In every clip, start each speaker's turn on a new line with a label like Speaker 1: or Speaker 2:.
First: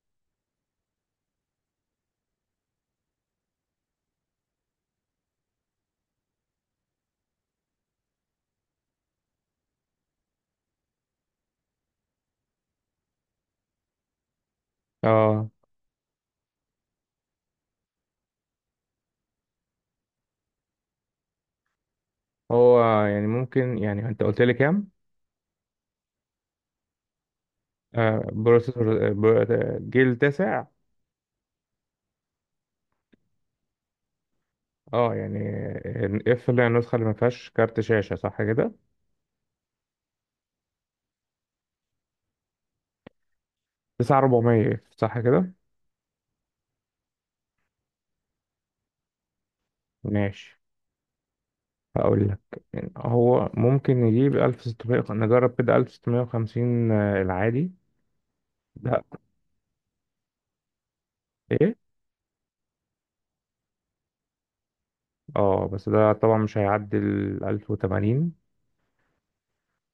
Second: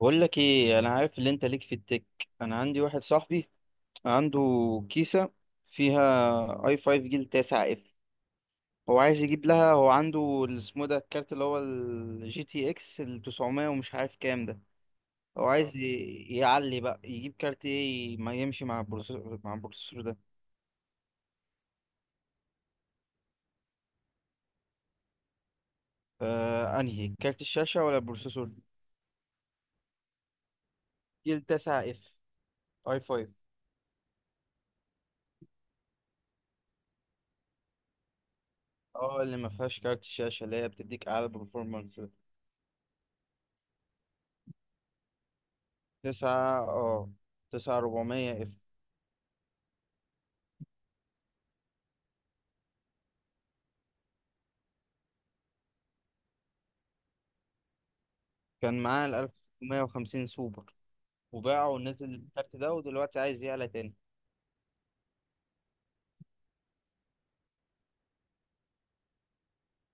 Speaker 1: بقول لك ايه، انا عارف اللي انت ليك في التك. انا عندي واحد صاحبي عنده كيسه فيها اي 5 جيل 9 اف. هو عايز يجيب لها. هو عنده اسمه ده الكارت، اللي هو الجي تي اكس ال 900 ومش عارف كام ده. هو
Speaker 2: اه
Speaker 1: عايز يعلي بقى، يجيب كارت ايه ما يمشي مع البروسيسور ده.
Speaker 2: هو يعني ممكن يعني انت قلت لي كام؟
Speaker 1: انهي كارت الشاشه ولا البروسيسور؟
Speaker 2: بروسيسور، جيل تسع.
Speaker 1: جيل 9 اف، اي 5.
Speaker 2: اه يعني اف، اللي هي النسخه اللي ما فيهاش كارت شاشه، صح كده؟
Speaker 1: اه، اللي ما فيهاش كارت الشاشه، اللي هي بتديك اعلى برفورمانس.
Speaker 2: 9400 اف، صح كده؟
Speaker 1: 9 اه 9400 اف.
Speaker 2: ماشي. هقول لك، يعني هو ممكن نجيب 1600، نجرب كده 1650 العادي
Speaker 1: كان
Speaker 2: ده؟
Speaker 1: معاه ال 1650 سوبر، وباعه
Speaker 2: ايه،
Speaker 1: ونزل الكارت ده، ودلوقتي عايز يعلى تاني.
Speaker 2: اه بس ده طبعا مش هيعدي ال 1080.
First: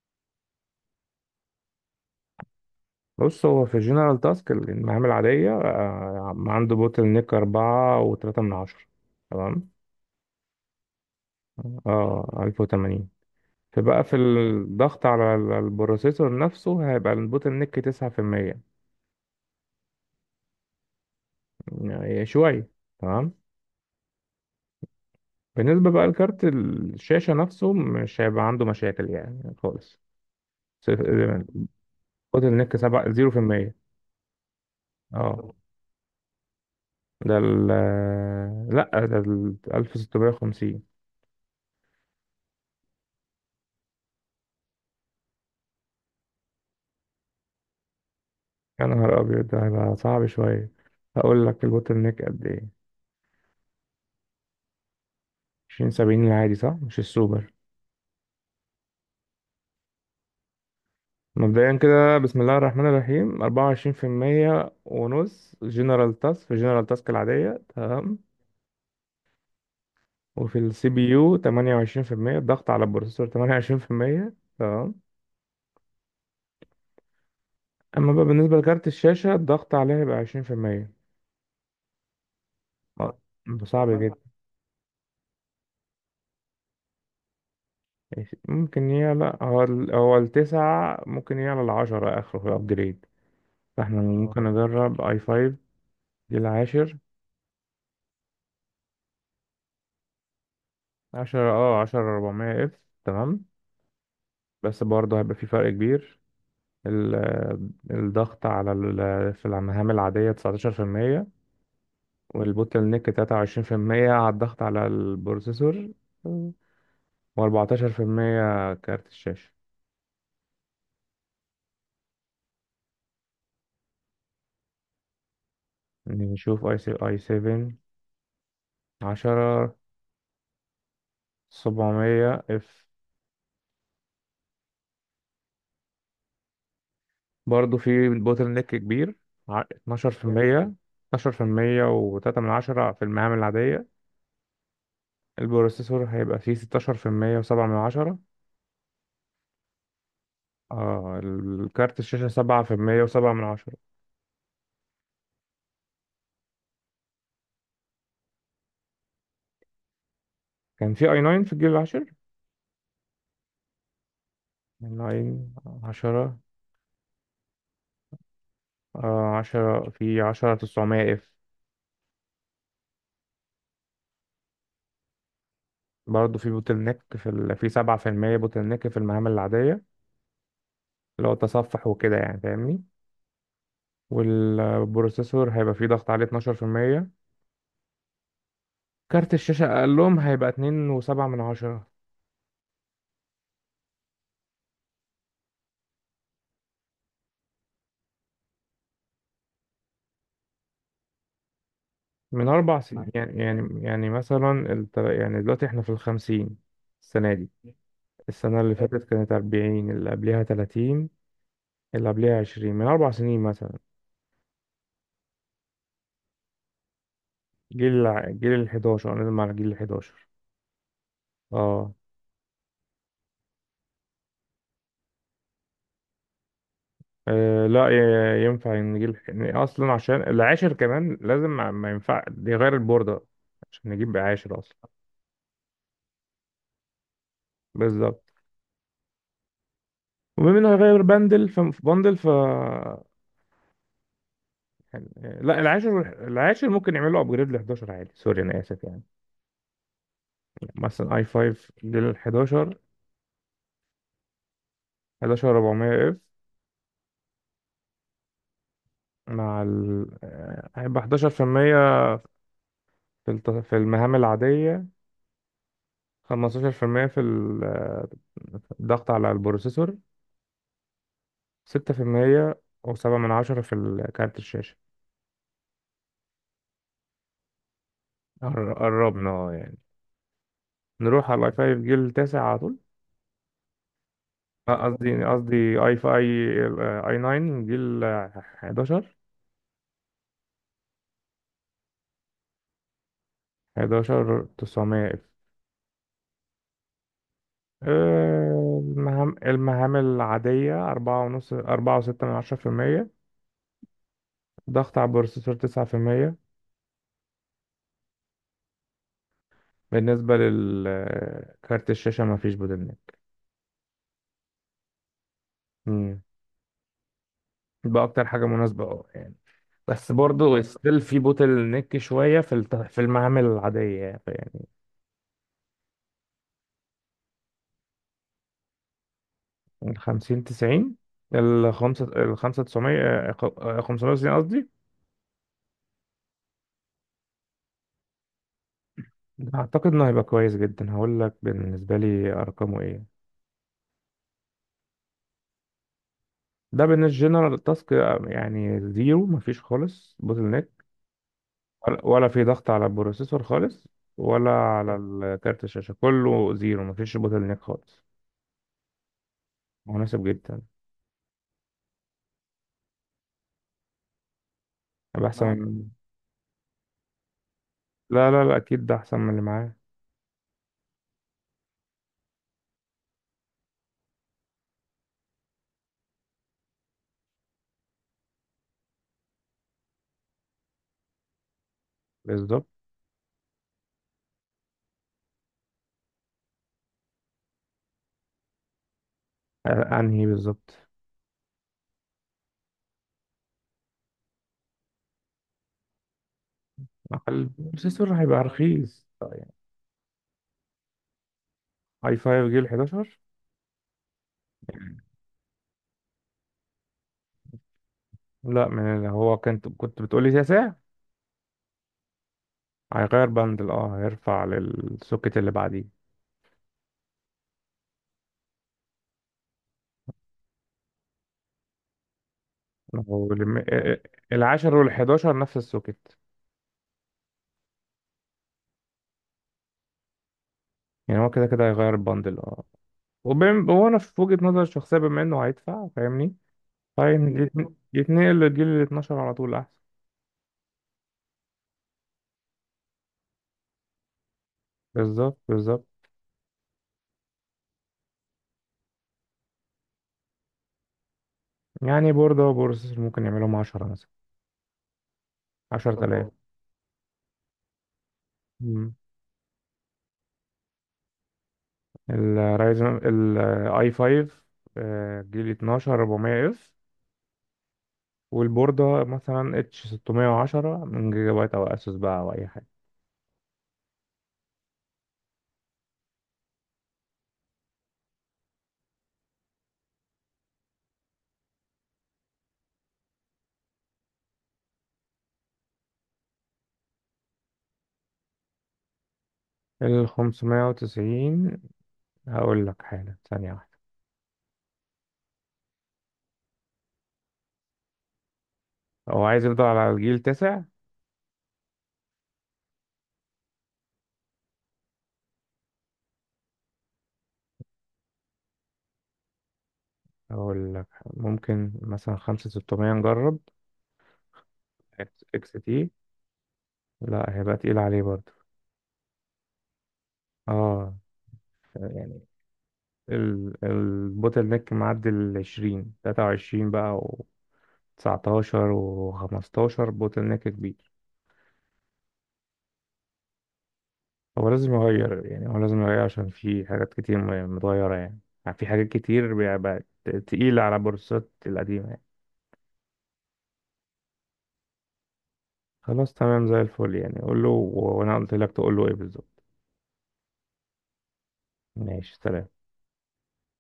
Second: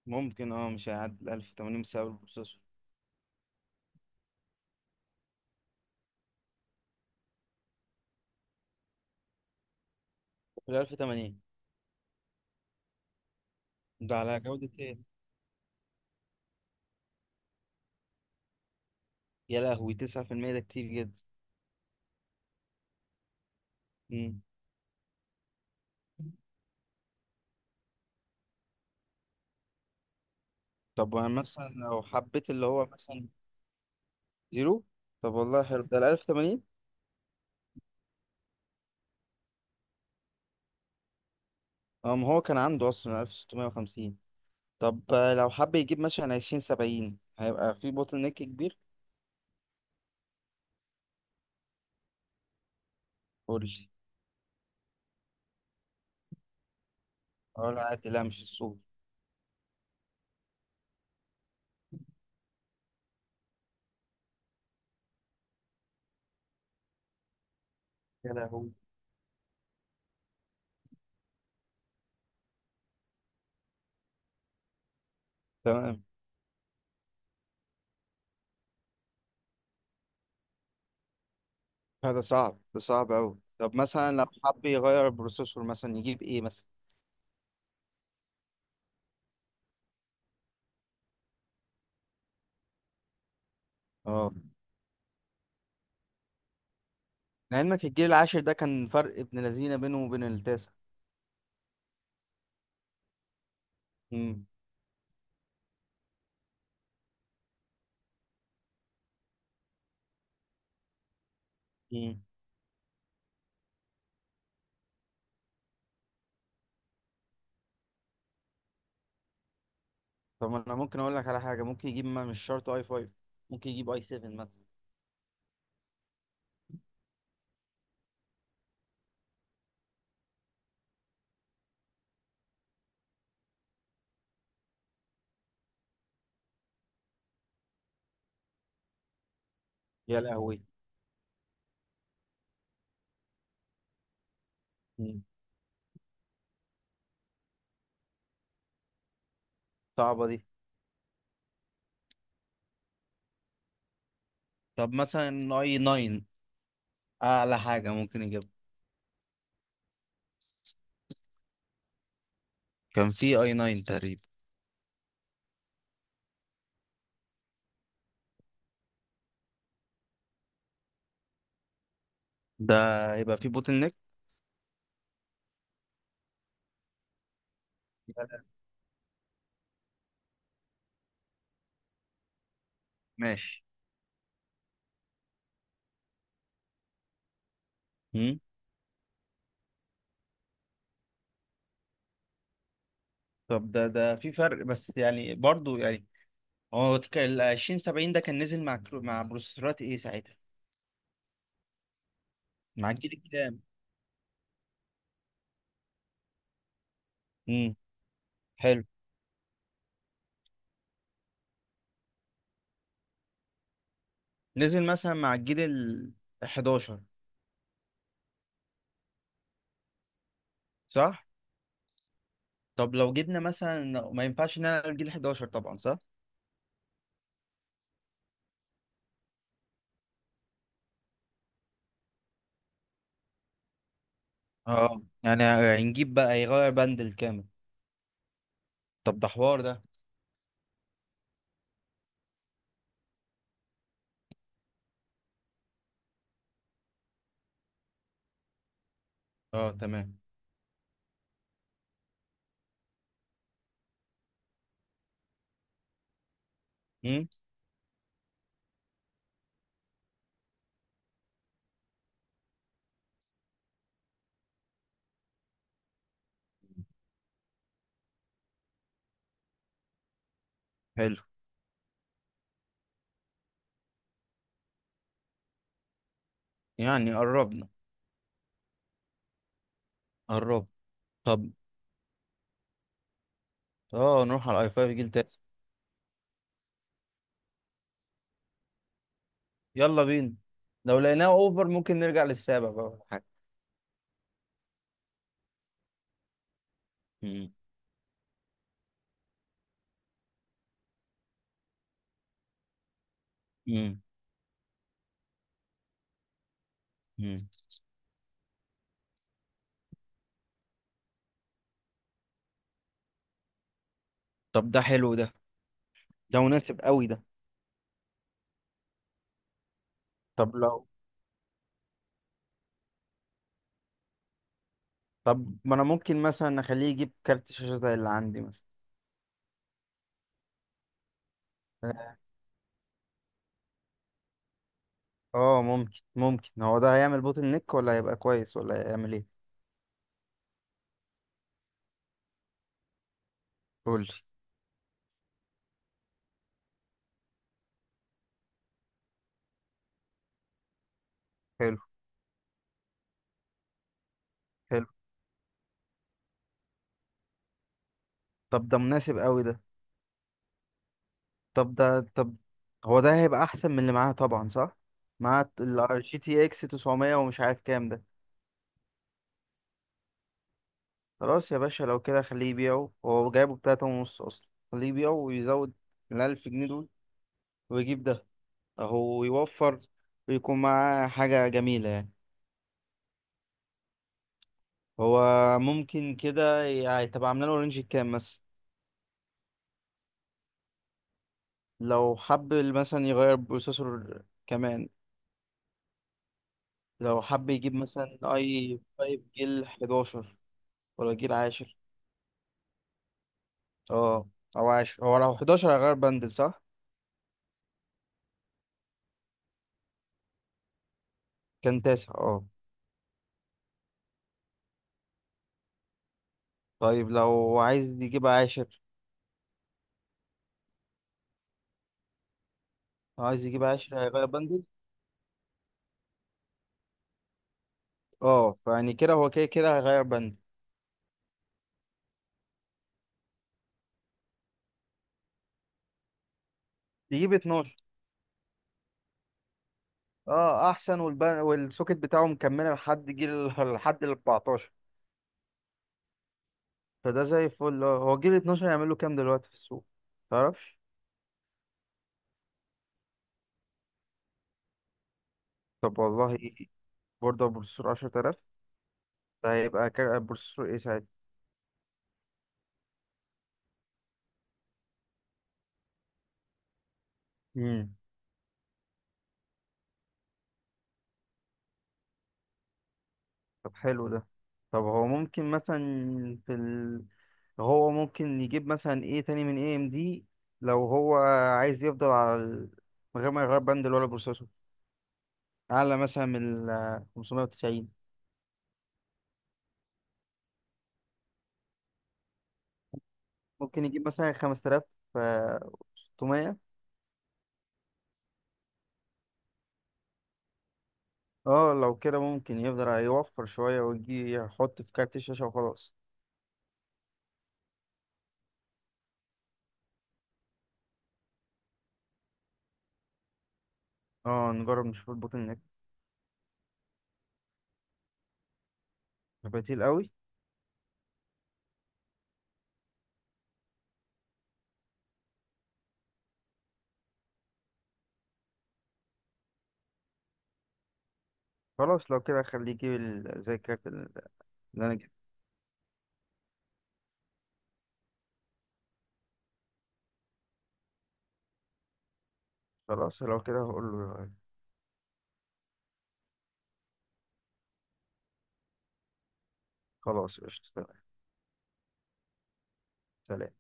Speaker 1: ممكن، مش هيعدي ال 1080 بسبب البروسيسور.
Speaker 2: بص، هو في الجنرال تاسك، المهام العادية، عنده بوتل نيك أربعة وتلاتة من عشرة. تمام.
Speaker 1: ال 1080
Speaker 2: اه 1080. فبقى في
Speaker 1: ده على جودة ايه؟
Speaker 2: الضغط على البروسيسور نفسه هيبقى البوتل نيك 9%.
Speaker 1: يا لهوي، 9%، ده كتير جدا.
Speaker 2: يعني شوية. تمام.
Speaker 1: مم.
Speaker 2: بالنسبة بقى لكارت الشاشة نفسه مش هيبقى عنده مشاكل يعني خالص.
Speaker 1: طب وأنا
Speaker 2: صفر-
Speaker 1: مثلا لو
Speaker 2: البوتل
Speaker 1: حبيت اللي
Speaker 2: نيك
Speaker 1: هو
Speaker 2: سبعة
Speaker 1: مثلا.
Speaker 2: زيرو في المية.
Speaker 1: زيرو. طب
Speaker 2: اه
Speaker 1: والله حلو ده ال 1080.
Speaker 2: ده ال، لأ ده ال 1650.
Speaker 1: اه، ما هو كان عنده اصلا 1650. طب، لو حب يجيب مثلا 2070 هيبقى في بوتل نيك كبير.
Speaker 2: يا نهار أبيض، ده هيبقى صعب شوية. هقول لك البوتل نيك قد ايه.
Speaker 1: قول لي.
Speaker 2: 20 70 العادي، صح؟ مش السوبر.
Speaker 1: اه، لا عادي، لا مش السوبر.
Speaker 2: مبدئيا كده، بسم الله الرحمن الرحيم، أربعة وعشرين في المية ونص جنرال تاسك، في جنرال تاسك العادية، تمام.
Speaker 1: يا لهوي.
Speaker 2: وفي السي بي يو تمانية وعشرين في المية، الضغط على البروسيسور تمانية وعشرين في المية، تمام.
Speaker 1: تمام.
Speaker 2: أما بقى بالنسبة لكارت الشاشة الضغط عليها يبقى عشرين في المية.
Speaker 1: هذا صعب، ده صعب
Speaker 2: آه،
Speaker 1: أوي.
Speaker 2: ده
Speaker 1: طب
Speaker 2: صعب
Speaker 1: مثلا
Speaker 2: جدا.
Speaker 1: لو حب يغير البروسيسور، مثلا يجيب ايه مثلا؟
Speaker 2: ماشي. ممكن يعلى، هو هو التسعة ممكن يعلى العشرة، آخره في الأبجريد. فاحنا
Speaker 1: اه،
Speaker 2: ممكن نجرب اي فايف، دي العاشر.
Speaker 1: لعلمك الجيل العاشر ده كان فرق ابن لذينه بينه وبين التاسع.
Speaker 2: عشرة، عشرة أربعمية اف. تمام.
Speaker 1: امم.
Speaker 2: بس برضه هيبقى في فرق كبير. ال- الضغط على في المهام العادية 19%،
Speaker 1: امم.
Speaker 2: والبوتل نيك 23% على الضغط على البروسيسور، و14% كارت الشاشة.
Speaker 1: طب، ما انا ممكن اقول لك على حاجه، ممكن يجيب، ما مش شرط اي 5، ممكن يجيب اي 7 مثلا.
Speaker 2: يعني نشوف اي سي اي 7، 10 700 اف، برضه في بوتل نيك كبير.
Speaker 1: يا لهوي.
Speaker 2: 12%. 12% و3 من عشرة في المهام العادية.
Speaker 1: مم.
Speaker 2: البروسيسور هيبقى فيه 16% و7 من عشرة.
Speaker 1: صعبه دي.
Speaker 2: اه الكارت الشاشة 7% و7 من عشرة.
Speaker 1: طب مثلا اي 9، اعلى حاجه ممكن يجيب.
Speaker 2: كان في اي 9 في الجيل العاشر.
Speaker 1: كان في اي 9 تقريبا.
Speaker 2: يعني اي 9 10. آه 10 في 10 900 اف.
Speaker 1: ده هيبقى في بوتل نيك.
Speaker 2: برضه في بوتل نيك في في 7% بوتل نيك في المعامل العادية، اللي هو تصفح وكده يعني، فاهمني؟
Speaker 1: ماشي.
Speaker 2: والبروسيسور هيبقى فيه ضغط عليه 12%.
Speaker 1: مم.
Speaker 2: كارت الشاشة أقلهم هيبقى 2.7 من عشرة.
Speaker 1: طب ده في فرق، بس يعني، برضو يعني هو ال 20 70 ده كان نزل مع مع بروسيسورات ايه ساعتها؟
Speaker 2: من أربع
Speaker 1: مع
Speaker 2: سنين
Speaker 1: الجيل
Speaker 2: يعني،
Speaker 1: الكام؟
Speaker 2: مثلا يعني دلوقتي احنا في الخمسين، السنة دي.
Speaker 1: امم.
Speaker 2: السنة اللي
Speaker 1: حلو.
Speaker 2: فاتت كانت 40، اللي قبلها 30، اللي قبلها 20، من أربع سنين مثلا.
Speaker 1: نزل مثلا مع الجيل ال 11.
Speaker 2: جيل ال 11. انا نازل على جيل ال 11.
Speaker 1: صح.
Speaker 2: اه
Speaker 1: طب لو جبنا مثلا، ما ينفعش نلعب الجيل 11 طبعا، صح.
Speaker 2: آه، لا ينفع ان جيل، إن اصلا عشان العاشر كمان لازم ما ينفع يغير البوردة عشان نجيب عاشر اصلا.
Speaker 1: اه يعني، هنجيب بقى يغير بند كامل.
Speaker 2: بالظبط.
Speaker 1: طب ده حوار ده.
Speaker 2: وبما انه هيغير بندل، ف في بندل ف يعني. لا، العاشر، العاشر ممكن يعملوا ابجريد ل 11 عادي. سوري، انا اسف يعني.
Speaker 1: اه، تمام.
Speaker 2: مثلا اي 5 جيل ال 11، 11 400 اف.
Speaker 1: امم.
Speaker 2: مع ال، هيبقى 11% في المية في في المهام العادية، 15% في المية في الضغط على البروسيسور،
Speaker 1: حلو
Speaker 2: 6% وسبعة من عشرة في كارت الشاشة.
Speaker 1: يعني، قربنا.
Speaker 2: قربنا يعني.
Speaker 1: قرب.
Speaker 2: نروح على
Speaker 1: طب،
Speaker 2: الاي 5 جيل تاسع على طول.
Speaker 1: اه نروح على الاي
Speaker 2: آه،
Speaker 1: 5 جيل
Speaker 2: قصدي
Speaker 1: تاسع.
Speaker 2: قصدي اي 5، اي 9 جيل 11،
Speaker 1: يلا بينا. لو لقيناه اوفر ممكن نرجع للسابع بقى ولا حاجه.
Speaker 2: 11 900 اف.
Speaker 1: امم.
Speaker 2: المهام العادية أربعة ونص، أربعة وستة من عشرة في المية. ضغط على البروسيسور تسعة في المية.
Speaker 1: امم.
Speaker 2: بالنسبة للكارت الشاشة مفيش بوتلنيك.
Speaker 1: طب ده حلو ده، ده مناسب قوي ده.
Speaker 2: بقى اكتر حاجه مناسبه يعني. بس
Speaker 1: طب
Speaker 2: برضه
Speaker 1: لو
Speaker 2: ستيل في بوتل نيك شويه في في المعامل العاديه يعني يعني.
Speaker 1: طب، ما انا ممكن مثلا اخليه يجيب كارت شاشة زي اللي عندي مثلا.
Speaker 2: من 50 90، ال 5، ال 5 900، 590 قصدي.
Speaker 1: اه، ممكن، هو ده هيعمل بوتل نيك ولا هيبقى كويس ولا هيعمل ايه؟
Speaker 2: ده اعتقد انه هيبقى كويس جدا. هقول لك بالنسبه لي ارقامه ايه.
Speaker 1: قولي.
Speaker 2: ده بالنسبه جنرال تاسك يعني زيرو، مفيش خالص بوتل نيك.
Speaker 1: حلو.
Speaker 2: ولا في ضغط على البروسيسور خالص، ولا
Speaker 1: حلو.
Speaker 2: على كارت الشاشه، كله زيرو مفيش بوتل نيك خالص.
Speaker 1: طب ده مناسب قوي ده.
Speaker 2: مناسب جدا.
Speaker 1: طب، هو ده هيبقى احسن من اللي معاها طبعا، صح.
Speaker 2: هيبقى احسن
Speaker 1: مع
Speaker 2: من.
Speaker 1: ال جي تي اكس 900 ومش عارف كام ده.
Speaker 2: لا لا لا، اكيد ده احسن من اللي معاه.
Speaker 1: خلاص يا باشا، لو كده خليه يبيعه. هو جايبه بتلاتة ونص اصلا. خليه يبيعه ويزود الألف جنيه دول، ويجيب ده. اهو يوفر ويكون معاه حاجة جميلة يعني.
Speaker 2: بالظبط.
Speaker 1: هو ممكن كده يعني تبقى عاملة له رينج كام مثلا؟
Speaker 2: انهي بالظبط.
Speaker 1: لو حب مثلا يغير بروسيسور كمان، لو
Speaker 2: أقل
Speaker 1: حب يجيب
Speaker 2: السيسور
Speaker 1: مثلا
Speaker 2: هيبقى
Speaker 1: اي
Speaker 2: رخيص
Speaker 1: 5
Speaker 2: طيب.
Speaker 1: جيل 11 ولا جيل 10.
Speaker 2: اي 5 جيل 11.
Speaker 1: اه، او 10. هو لو 11 هيغير بندل، صح.
Speaker 2: لا، من اللي هو، كنت بتقولي تسع.
Speaker 1: كان تاسع، اه.
Speaker 2: هيغير بندل، هيرفع للسوكت اللي بعديه.
Speaker 1: طيب، لو
Speaker 2: هو
Speaker 1: عايز يجيب 10 هيغير بندل،
Speaker 2: العاشر والحداشر نفس السوكت.
Speaker 1: اه. فيعني كده، هو كده كده هيغير بندل.
Speaker 2: يعني هو كده كده هيغير البندل اه وانا في وجهة نظري الشخصية، بما انه هيدفع، فاهمني؟
Speaker 1: يجيب 12،
Speaker 2: يتنقل للجيل ال 12 على طول احسن.
Speaker 1: اه احسن. والسوكت بتاعه مكمله لحد ال 14.
Speaker 2: بالظبط بالظبط.
Speaker 1: فده زي الفل، اه. هو جيل 12 يعمل له كام دلوقتي في السوق، تعرفش؟
Speaker 2: يعني بوردة وبروسيسور ممكن يعملهم 10 مثلا،
Speaker 1: طب
Speaker 2: 10,000.
Speaker 1: والله، إيه؟ برضه بروسيسور 10,000؟ ده هيبقى بروسيسور ايه ساعتها؟
Speaker 2: الرايزن الاي 5 جيل 12 400 اف،
Speaker 1: امم.
Speaker 2: والبوردة مثلا اتش 610 من جيجا بايت، او اسوس بقى، او اي حاجة.
Speaker 1: طب حلو ده. طب هو ممكن مثلا في ال... هو ممكن يجيب مثلا ايه تاني من اي ام دي؟ لو هو عايز يفضل على ال... من غير ما يغير بند ولا بروسيسور، اعلى مثلا من ال 590.
Speaker 2: ال 590. هقول لك حالا، ثانية واحدة.
Speaker 1: ممكن يجيب مثلا 5600.
Speaker 2: هو عايز يفضل على الجيل 9.
Speaker 1: اه لو كده ممكن، يقدر هيوفر شوية ويجي يحط في كارت الشاشة وخلاص.
Speaker 2: هقول لك، ممكن مثلا 5600 نجرب.
Speaker 1: اه، نجرب نشوف
Speaker 2: اكس
Speaker 1: البوتل
Speaker 2: اكس
Speaker 1: نيك.
Speaker 2: تي. لا هيبقى تقيل عليه برضه.
Speaker 1: بديل قوي.
Speaker 2: اه يعني. ال البوتل نيك معدي ال 20 23 بقى، و 19 و 15 بوتل نيك كبير.
Speaker 1: خلاص لو كده خليه يجيب زي الكارت اللي
Speaker 2: هو لازم
Speaker 1: انا جبته.
Speaker 2: يغير يعني، هو لازم يغير عشان في حاجات كتير يعني متغيرة يعني. يعني في حاجات كتير بقى بقت تقيلة على بورصات القديمة يعني.
Speaker 1: خلاص لو كده هقول له.
Speaker 2: خلاص تمام، زي الفل يعني. قول له، وانا قلت لك تقول له ايه بالظبط.
Speaker 1: خلاص، قشطة، تمام.
Speaker 2: ماشي، سلام.
Speaker 1: سلام.